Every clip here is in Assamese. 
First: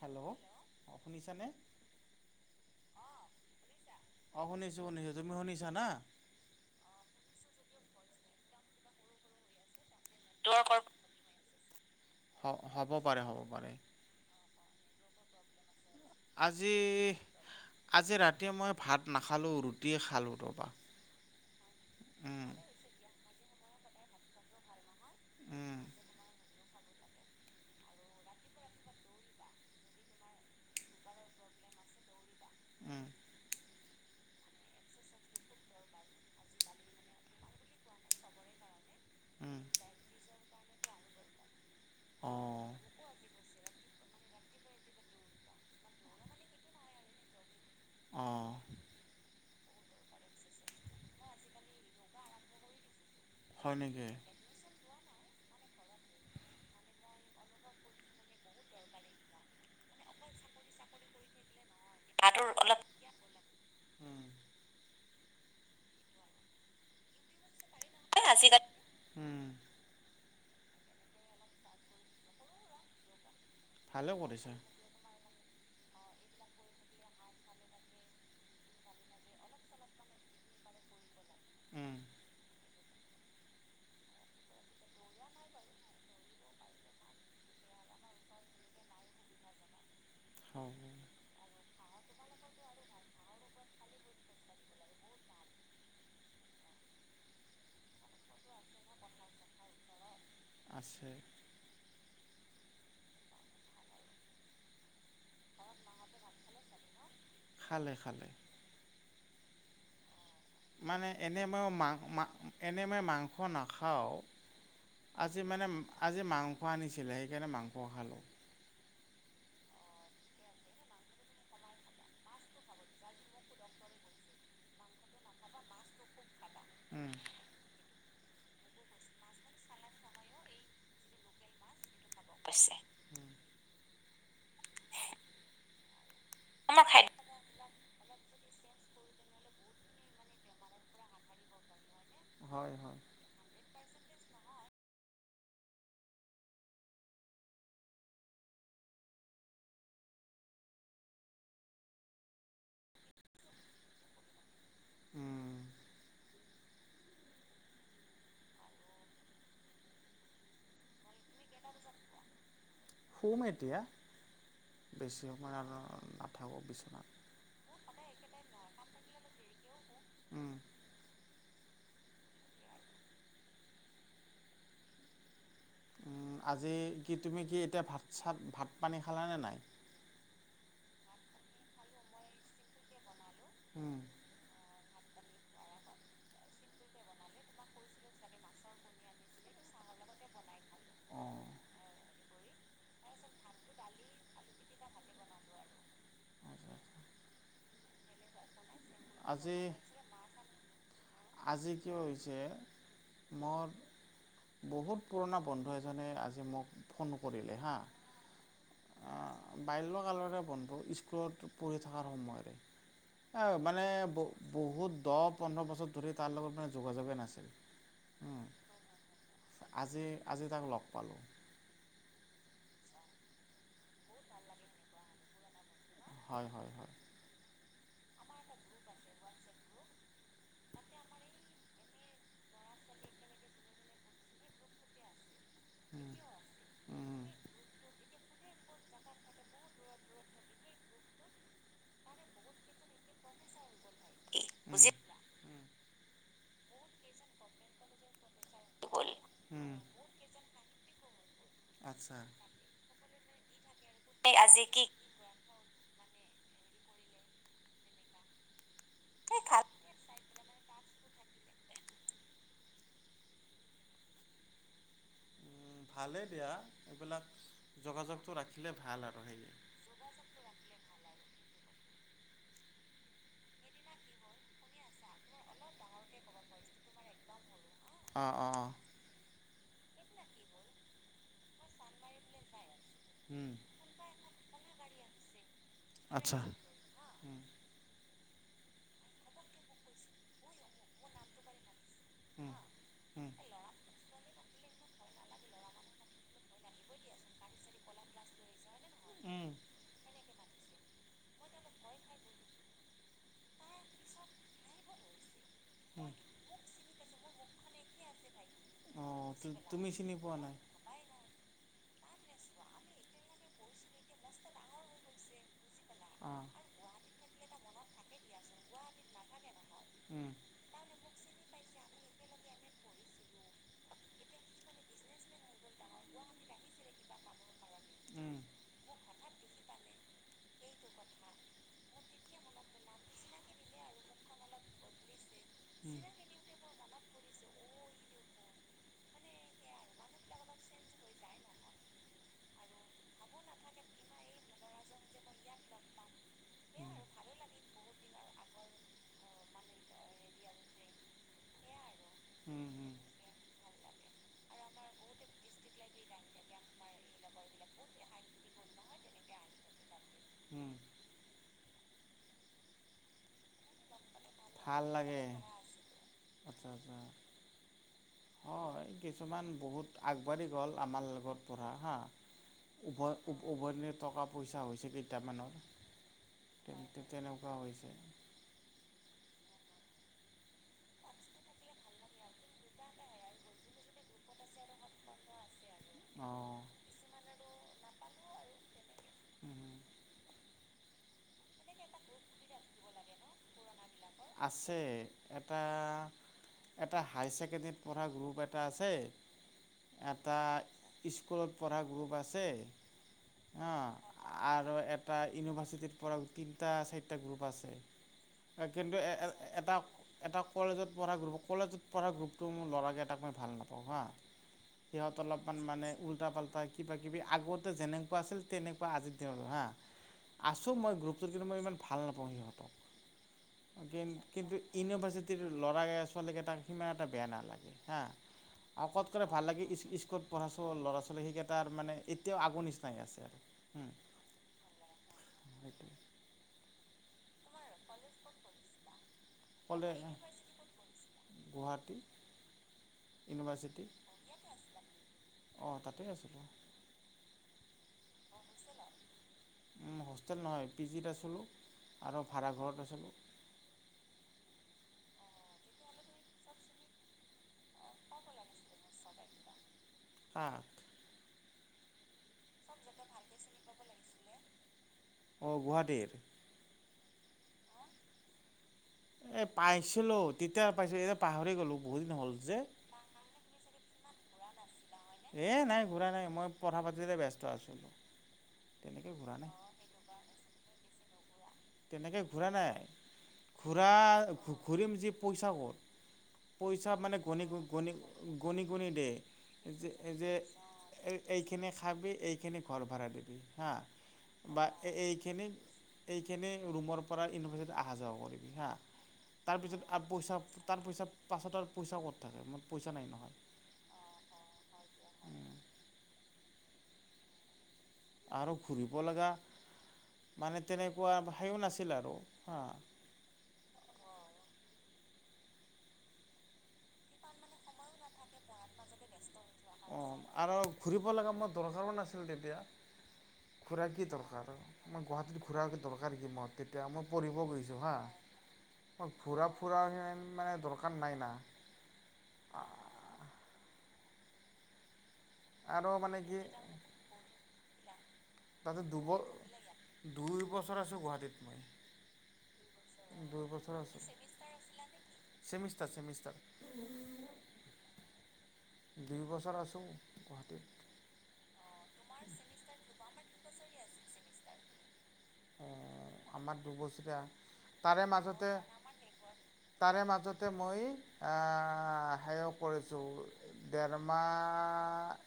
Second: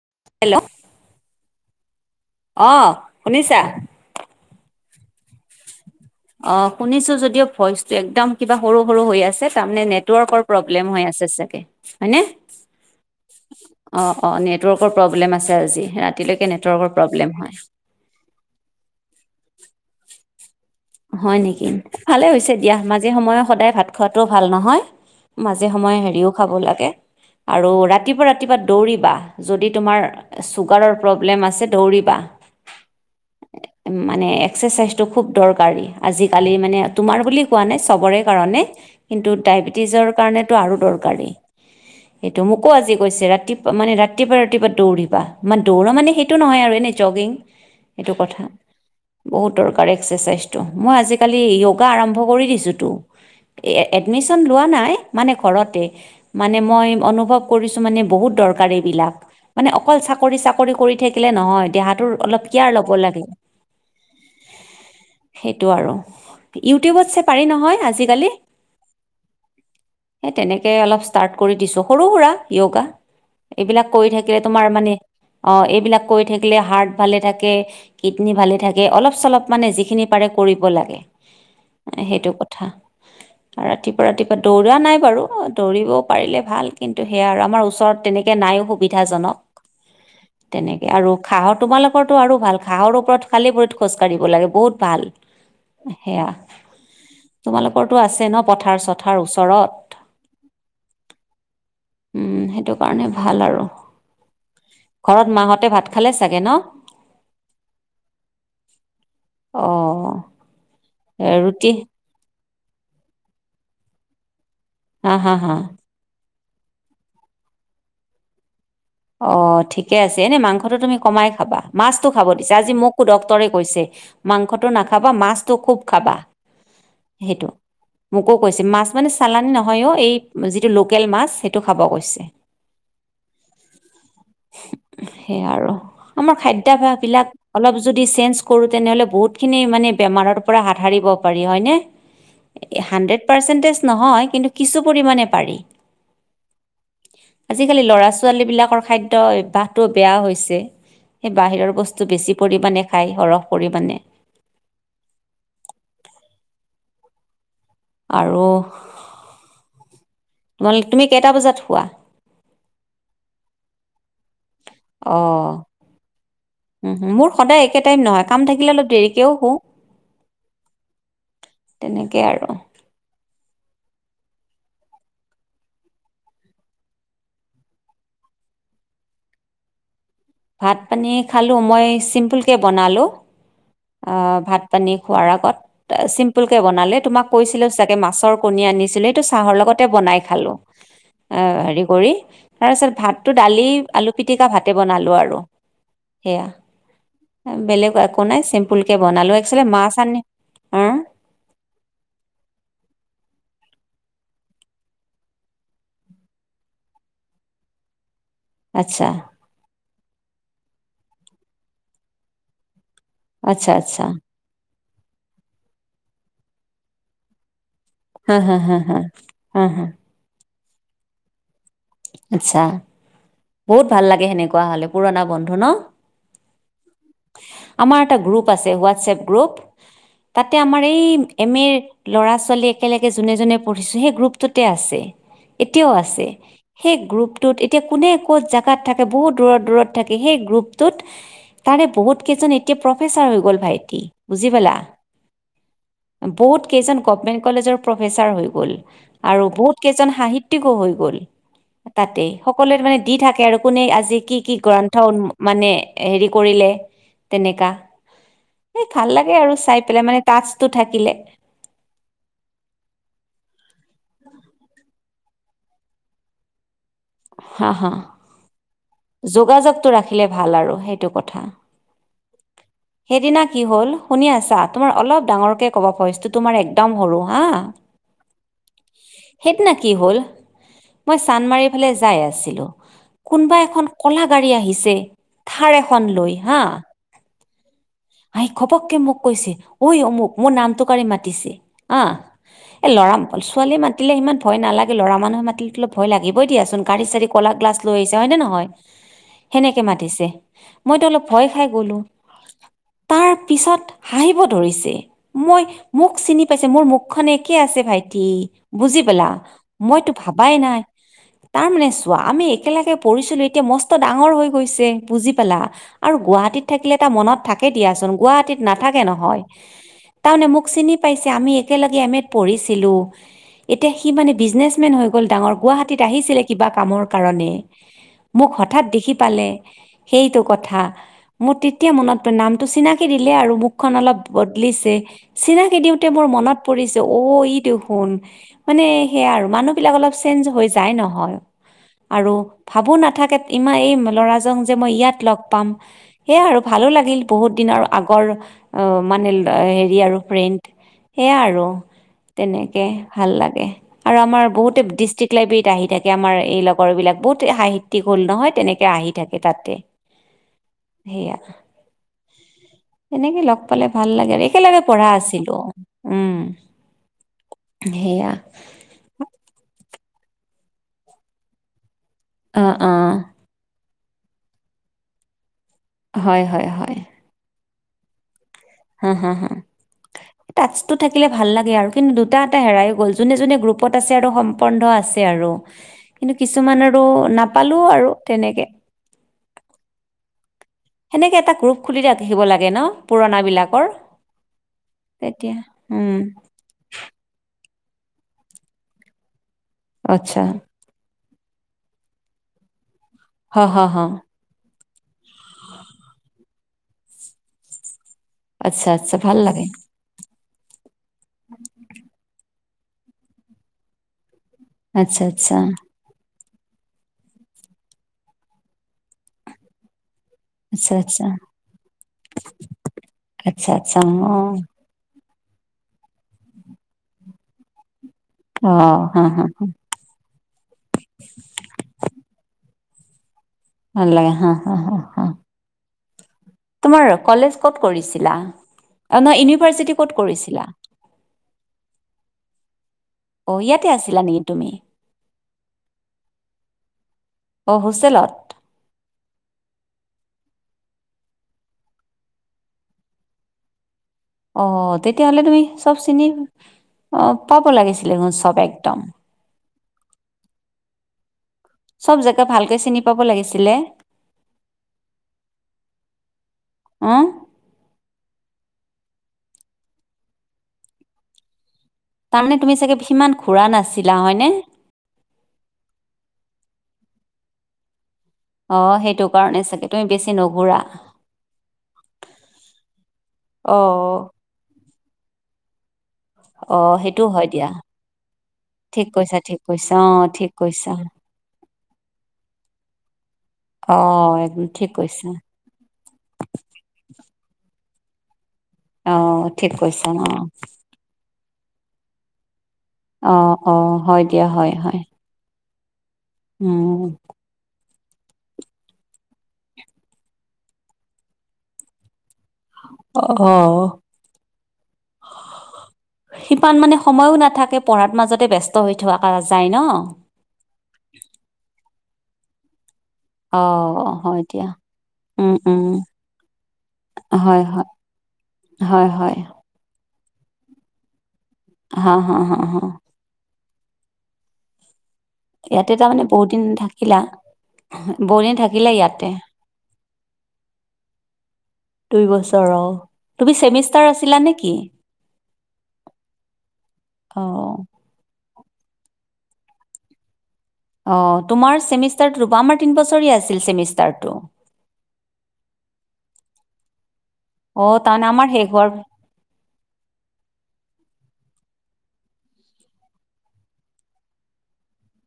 হেল্ল' অ শুনিছানে অ শুনিছা অ শুনিছোঁ শুনিছোঁ তুমি শুনিছা না অ শুনিছোঁ যদিও ভইচ টো একদম কিবা সৰু সৰু হৈ আছে তাৰমানে নেটৱৰ্কৰ প্ৰব্লেম হৈ আছে হয় চাগে হয়নে হ'ব পাৰে হ'ব পাৰে অ অ নেটৱৰ্কৰ প্ৰব্লেম আছে আজি ৰাতিলৈকে আজি নেটৱৰ্কৰ প্ৰব্লেম হয় আজি ৰাতিয়ে মই ভাত নাখালোঁ ৰুটিয়ে খালোঁ ৰ'বা হয় নেকি ভালে উম হৈছে দিয়া মাজে সময়ে সদায় ভাত খোৱাাতটোও ভাল নহয় মাজে উম সময়ে হেৰিও খাব লাগে আৰু ৰাতিপুৱা ৰাতিপুৱা দৌৰিবা যদি তোমাৰ চুগাৰৰ প্ৰব্লেম আছে দৌৰিবা উ মানে এক্সাৰচাইজ টো খুব দৰকাৰ গাড়ী আজিকালি মানে তোমাৰ বুলি কোৱা নাই চবৰে কাৰণে কিন্তু উম ডায়বেটিছৰ কাৰণেতটো আৰু দৰকাৰী এইটো অঁ মোকো আজিাল কৈছে ৰাতিপা মানে ৰাতিপুৱা ৰাতিপুৱা দৌৰিবা মানে দৌৰা মানে সেইটো নহয় আৰু এনেই জগিং সেইটো কথা অঁ বহুত দৰকাৰী এক্সাৰচাইজ হয় নেকি ালিম্ লোৱা নাই মানে ঘৰতে মানে মই অনুভৱ কৰিছো মানে বহুত দৰকাৰ এইবিলাক মানে অকল চাকৰি চাকৰি কৰি থাকিলে নহয় দেহাটোৰ অলপ কেয়াৰ ল'ব লাগে উম সেইটো আৰু ইউটিউবত চ পাৰি নহয় আজিকালি উম সেই তেনেকৈ অলপ ষ্টাৰ্ট কৰি দিছোঁ সৰু সুৰা য়োগা এইবিলাক ভালে কৰি থাকিলে কৰিছা তোমাৰ মানে অঁ এইবিলাক কৈ থাকিলে হাৰ্ট ভালে থাকে কিডনী ভালে থাকে অলপ চলপ মানে যিখিনি একাৰে কৰিব লাগে উম সেইটো কথা ৰাতিপুৱা ৰাতিপুৱা দৌৰা নাই বাৰু দৌৰিব পাৰিলে ভাল কিন্তু সেয়া আৰু আমাৰ ওচৰত তেনেক গকে নায়ো সুবিধাজনক হয় তেনেকৈ আৰু খাঁহৰ তোমালোকৰৰতো আৰু ভাল ঘাঁহৰ ওপৰত খালী পৰিত খোজ কঢ়িব লাগে বহুত পাল সেয়া তোমালোকৰটোো আছে ন পথাৰ চথাৰ ওচৰত আছেছে সেইটো কাৰণে ভাল আৰু ঘৰত মাহঁতে ভাত খালে চাগে ন খালে খালে অঁ মানে এনেময় এনেমই মাংস নাখাওঁ হা হা আজি হা মানে আজি মাংস আনিছিলে সেইকাৰণে মাংস খালোঁ অঁ ঠিকে আছে এনেই মাংসটো তুমি কমাই খাবা মাছটো খাব দিছা আজি মোকো ডক্টৰে কৈছে মাংসটো নাখাবা মাছটো খুব খাবা উম সেইটো মোকো কৈছে মাছ মানে চালানী নহয়ো এই যিটো লোকেল মাছ সেইটো খাব কৈছে পছে সেইয়াই আৰু আমাৰ খাদ্্যাভাস বিলাক অলপ যঞো তেনেহলে বহুতখিনিান বেমাৰৰ পৰা হাত সাৰিব পাৰি হয়নে হয় হয় হাণ্ড্ৰেড প ছোৱালী বিিলাকৰ খাদ্য অভ্যাহটো বেয়া হৈছে সেই বাহিৰৰ বস্তু বেছি পৰিমাণে খায় সৰহ পৰিমাণে শুম আৰু তোমাল তুমি কেইটা বজাত শুৱা? শুম এতিয়া বেছি অঁ সময় আৰু নাথাকোঁ উম বিচনাত। হুম, মোৰ সদায় একে টাইম নহয়, কাম থাকিলে অলপ দেৰিকেও শুও উ্ তেনেকে আৰু। আজি কি তুমি কি এতিয়া ভাত চাত, ভাত পানী খালানে নাই? ভাত পানী খালোঁ মই চিম্পুলকৈ বনালোঁ। উম্। অ' ভাত পানী খোৱাৰ আগত চিম্পুল কে বনালে, তোমাক কৈছিলো চাগে মাছৰ কণী আনিছিলে এইটো চাহৰ লগতে বনাই খালোঁ। অ' হেৰি কৰি তাৰ পিছত ভাততো দালি, আলু পিটিকা, ভাতে বনালো আৰু। সয়া এক নাই, চিম ফুলকে বনালো আজি একচলি মাছ আনি আজি কিয় হৈছে মোৰ বহুত পুৰণা বন্ধু এজনে আজি মোক ফোন কৰিলে হা আচ্ছা। বাল্যকালৰে বন্ধ, স্কুলত পঢ়ি থকাৰ সময়ৰে। এ আচ্ছা মানে, আচ্ছা বহুত দহ-পোন্ধৰ বছৰ ধৰি তাৰ লগত মানে যোগাযোগে নাছিল। উ্ হা হা হা হা হা হা আজি আজি তাক লগ পালোঁ। আচ্ছা, বহুত ভাল লাগে সেনেকুৱা হলে পুৰণা বন্ধু ন? হয় হয় হয়। আমাৰ এটা গ্ৰুপ আছে হোৱাটছএপ গ্ৰুপ তাতে আমাৰ এই, এম এৰ ল'ৰা-ছোৱালী একেলগে যোনে যোনে পঢ়িছো সেই গ্ৰুপটোতে আছে, এতিয়াও আছে। সেই উম গ্ৰুপটোত এতিয়া কোনে ক'ত জেগাত থাকে। বহুত দূৰত দূৰত থাকে সেই গ্ৰুপটোত তাৰে বহুত কেইজন এতিয়া প্ৰফেচাৰ হৈ গ'ল ভাইটি। বুজি পালা, বহুত কেইজন গভমেন্ট কলেজৰ প্ৰফেচাৰ হৈ গ'ল, আৰু উম বহুত কেইজন সাহিত্যিকো হৈ গ'ল। আচ্ছা। তাতে সকলোৱে মানে দি থাকে, আৰু কোনে আজি কি কি গ্ৰন্থ উ মানে হেৰি কৰিলে, তেনেকা এই ভাল লাগে আৰু চাই পেলাই মানে টাচটো থাকিলে। ভালেই দিয়া। এইবিলাক হা যোগাযোগটো ৰাখিলে ভাল আৰু সেয়। টো ৰাখিলে ভাল আৰু সেইটো কথা। [unintelligible] সেইদিনা কি হ'ল শুনি আছা? তোমাৰ অলপ ডাঙৰকে কবা ভইচটো তোমাৰ একদম সৰু হা। অ' অ' অ' সেইদিনা কি হ'ল মই চান্মাৰি ফালে যাই আছিলোঁ উম কোনোবা এখন কলা গাড়ী আহিছে, থাৰ এখন লৈ হা হম। আহ খপককে মোক কৈছে ঐ অমুক, মোৰ নামটো কাৰি মাতিছে হা। [unintelligible] এ লৰা ম উম ছোৱালীয়ে মাতিলে ইমান ভয় নালাগে। লৰা মানুহে মাতিলে অলপ ভয়‌ লাগিবই দিয়া চোন‌। গাড়ী চাড়ী কলা গ্লাছ লৈ আহিছে হয়নে নহয়। উম সেনেকে মাতিছে মইতো অলপ ভয় খাই গ'লো। তাৰ পিছত হাঁহিব ধৰিছে। মই উম মোক চিনি পাইছে, মোৰ মুখ খন একে আছে ভাইটি। বুজি অঁ পালা তুমি চিনি মইতো পোৱা ভাবাই নাই। [unintelligible] তাৰ মানে চোৱা আমি একেলগে পঢ়িছিলো, এতিয়া মস্ত ডাঙৰ হৈ গৈছে, বুজি পালা। আৰু অঁ। গুৱাহাটীত থাকিলে এটা মনত থাকে দিয়াচোন, গুৱাহাটীত নাথাকে নহয়। তাৰমানে মোক চিনি পাইছে, আমি একেলগে এম এত পঢ়িছিলো। এতিয়া সি মানে, বিজনেচমেন হৈ গ'ল ডাঙৰ। গুৱাহাটীত আহিছিলে কিবা কামৰ কাৰণে। মোক হঠাৎ দেখি পালে সেইটো কথা মোৰ তেতিয়া মনত নামটো চিনাকি দিলে আৰু মুখখন অলপ বদলিছে। চিনাকি দিওঁতে মোৰ মনত পৰিছে অ' ই দেখোন। মানে সেয়া আৰু মানুহবিলাক অলপ চেঞ্জ হৈ যায় নহয়। আৰু ভাবো নাথাকে ইমান এই ল'ৰাজন যে মই ইয়াত লগ পাম। সেয়য়া আৰু ভালো লাগিল বহুত দিন আৰু আগৰ মানে হেৰি আৰু ফ্ৰেণ্ড। সেয়া আৰু উম উম উম। উম তেনেকে উম ভাল লাগে। আৰু আমাৰ বহুতে ডিষ্ট্ৰিক্ট লাইব্ৰেৰীত আহি থাকে আমাৰ এই লগৰবিলাক। বহুতে সাহিত্য হ'ল নহয় তেনেকৈ আহি থাকে তাতে। [inaudible] উম। সেইয়া। এনেকে লগ পালে ভাল লাগে আৰু একেলগে ভাল পঢ়া লাগে আছিলো। উম, আচ্ছা আচ্ছা সেয়া। হয় কিছুমান বহুত আগবাঢ়ি গ'ল আমাৰ লগত পঢ়া হা অ অ উভয় নদি টকা পইচা হৈছে কেইটামানৰ হয় হয় হয় ত' তেনেকুৱা হৈছে। হম, হম, হম। টাচকটো থাকিলে ভাল লাগে আৰু কিন্তু দুটা এটা হেৰাই গ'ল যোনে যোনে গ্ৰুপত আছে আৰু সমন্ধ আছে আৰু কিন্তু অঁ কিছুমান আৰু নাপালো আৰু তেনেকে সেনেকৈ এটা গ্ৰুপ খুলি ৰাখিব লাগে ন পুৰণাবিলাকৰ। আছে এটা এটা হায়াৰ ছেকেণ্ডেৰীত পঢ়া গ্ৰুপ এটা আছে এটা আচ্ছা স্কুলত পঢ়া গ্ৰুপ আছে হ হ অ'। হ আৰু এটা ইউনিভাৰ্চিটিৰ পৰা তিনিটা চাৰিটা গ্ৰুপ আছে। আচ্ছা কিন্তু আচ্ছা ভাল লাগে এটা এটা কলেজত পঢ়া গ্ৰুপ কলেজত পঢ়া গ্ৰুপটো মোৰ ল'ৰাকে এটাক মই ভাল নাপাওঁ হা। সিহঁত আচ্ছা আচ্ছা অলপমান মানে উল্টা পাল্টা কিবা কিবি আগতে যেনেকুৱা আছিল তেনেকুৱা আজিৰ দিনটো হা। আছোঁ আচ্ছা মই আচ্ছা গ্ৰুপটোত কিন্তু ইমান ভাল নাপাওঁ সিহঁতক। আচ্ছা আচ্ছা কি অ কিন্তু ইউনিভাৰ্চিটিৰ ল'ৰাকেই ছোৱালীকেইতাক সিমান এটা বেয়া নালাগে হা। অ আৰু হা ফতকৈ হা ভাল লাগে স্কু-স্ক পঢ়া ল'ৰা ছোৱালী সেইকেইটাৰ মানে এতিয়াও আগৰ নিচিনাই আছে আৰু। নালাগে হা হা হা। সেইটোয়ে। তোমাৰ কলেজ ক'ত কৰিছিলা? অ', নহয় ইউনি ক'লে ভাৰচিতি ক'ত কৰিছিল? গুৱাহাটী অ', ইউনিভাৰ্চিটি ইয়াতে আছিলা নেকি তুমি? অঁ তাতে আছিলোঁ অ', হোষ্টেলত। হোষ্টেল নহয় পি জিত আছিলো আৰু ভাড়াঘৰত আছিলো। অ', তেতিয়াহ'লে তুমি চব চিনি অ' পাব লাগিছিলে চব একদম। কাৰ? চব জেগা ভালকে চিনি পাব লাগিছিলে। অ', গুৱাহাটীৰ? অ'। এ পাইছিলো তেতিয়া পাইছিলো এতিয়া পাহৰি গ'লো। তাৰমানে তুমি চাগে সিমান ঘূৰা নাছিলা হয়নে? এই নাই ঘূৰাই নাই মই পঢ়া পাতিতে ব্যস্ত আছিলো। অ', সেইটো কাৰণে চাগে তুমি বেছি নুঘূৰা। তেনেকৈ ঘূৰা নাই ঘূৰা অ', ঘূৰিম যি পইচা ক'ত। পইচা অ', মানে সেইটো হয় দিয়া। গণি-গণি-গণি-গণি ঠিক দিয়ে কৈছা, ঠিক এই কৈছা। অ', যে-যে ঠিক কৈছা। এই এইখিনি খাবি, এইখিনি ঘৰ ভাড়া দিবি হাঁ অ', বা একদম ঠিক কৈছা। এইখিনি কেনে ৰুমৰ পৰা ইউনিভাৰ্চিটিত অহা যোৱা কৰিবি হা, অ', ঠিক তাৰপিছত আৰু কৈছা। পইচা অ', তাৰ পইচা পাছত আৰু পইচা ক'ত থাকে, মোৰ পইচা নাই নহয় অ', অ', হয় দিয়া, হয়, হয়। উম, আৰু ঘূৰিব লগা মানে, তেনেকুৱা সেও নাছিল আৰু হা অ ', অ', সিমান মানে, সময়ো নাথাকে পঢ়াৰ মাজতে ব্যস্ত হৈ থকা যায় ন অঁ আৰু ঘূৰিব লগা মোৰ দৰকাৰো নাছিল তেতিয়া ঘূৰা কি অ', হয় দৰকাৰ দিয়া। মই গুৱাহাটীত উম, ঘূৰাৰাক উম, দৰকাৰ কি মই তেতিয়া মই পৰিব হয়, গৈছোঁ হয়, হা হয়, হয় ফুৰা ফুৰা মানে, দৰকাৰ নাই না হা, হা, হা, হা, আৰু ইয়াতে মানে তাৰমানে কি বহুত দিন থাকিলা, বহু দিন তাতে থাকিলে দুব ইয়াতে। দুই বছৰ আছোঁ গুৱাহাটীত মই। দুই বছৰ অ, দুই তুমি বছৰ আছোঁ ছেমিষ্টাৰ আছিলা নেকি? ছেমিষ্টাৰ ছেমিষ্টাৰ অহ। দুই বছৰ আছোঁ গুৱাহাটীত। অ', তোমাৰ চেমিষ্টাৰ ৰুবা আমাৰ তিন বছৰীয়া আছিল চেমিষ্টাৰটো। অ', আমাৰ দুবছৰীয়া, অ তাৰে তাৰমানে আমাৰ মাজতে শেষ হোৱাৰ তাৰে মাজতে মই হেৰি অ কৰিছোঁ। ডেৰমাহ,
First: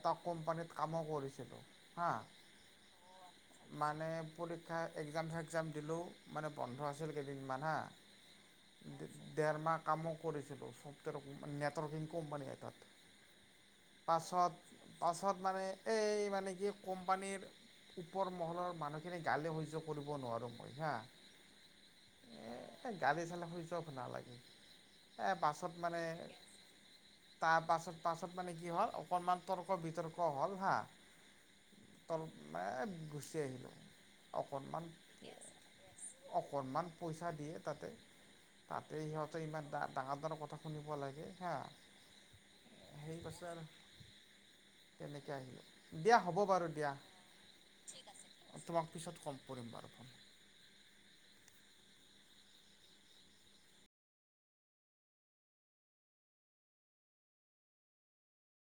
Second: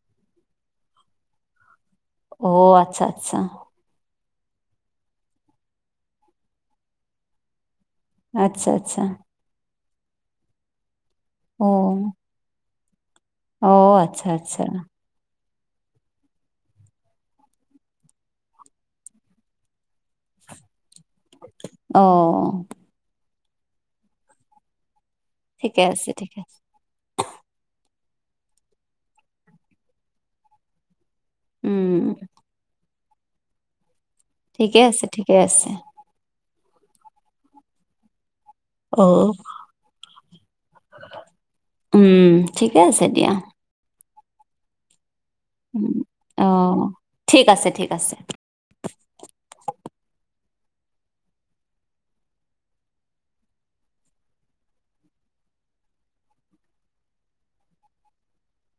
এটা কোম্পানীত কামো কৰিছিলোঁ হা। অ', আচ্ছা আচ্ছা। মানে, পৰীক্ষা একজাম চেকজাম দিলোঁ, মানে বন্ধ আছিল কেইদিনমান হা। আচ্ছা, আচ্ছা। ডেৰমাহ কামো কৰিছিলোঁ, ছফ্টৱেৰ অ নেটৱৰ্কিং কোম্পানী এটাত। অ', আচ্ছা পাছত আচ্ছা। পাছত মানে, এই মানে কি কোম্পানীৰ ওপৰ মহলৰ মানুহখিনি গালি সহ্য কৰিব নোৱাৰোঁ মই হা। অহ। গাড়ী চালে সহ্য নালাগে এ বাছত ঠিকে মানে আছে ঠিকে আছে তাৰপাছত পাছত মানে কি হ'ল অকণমান তৰ্ক বিতৰ্ক হ'ল হা। উম তল মে গুচি আহিলো। ঠিকে অকণমান, আছে ঠিকে আছে অকণমান পইচা দিয়ে তাতেই। অ তাতেই সিহঁতৰ ইমান ডাঙৰ ডাঙৰ কথা শুনিব লাগে হা। উম, ঠিকেই আছে সেই দিয়া। পাছত আৰু তেনেকৈ আহিলো। অ', ঠিক আছে ঠিক আছে। অঁ, তোমাক পিছত কম কৰিম বাৰু ফোন।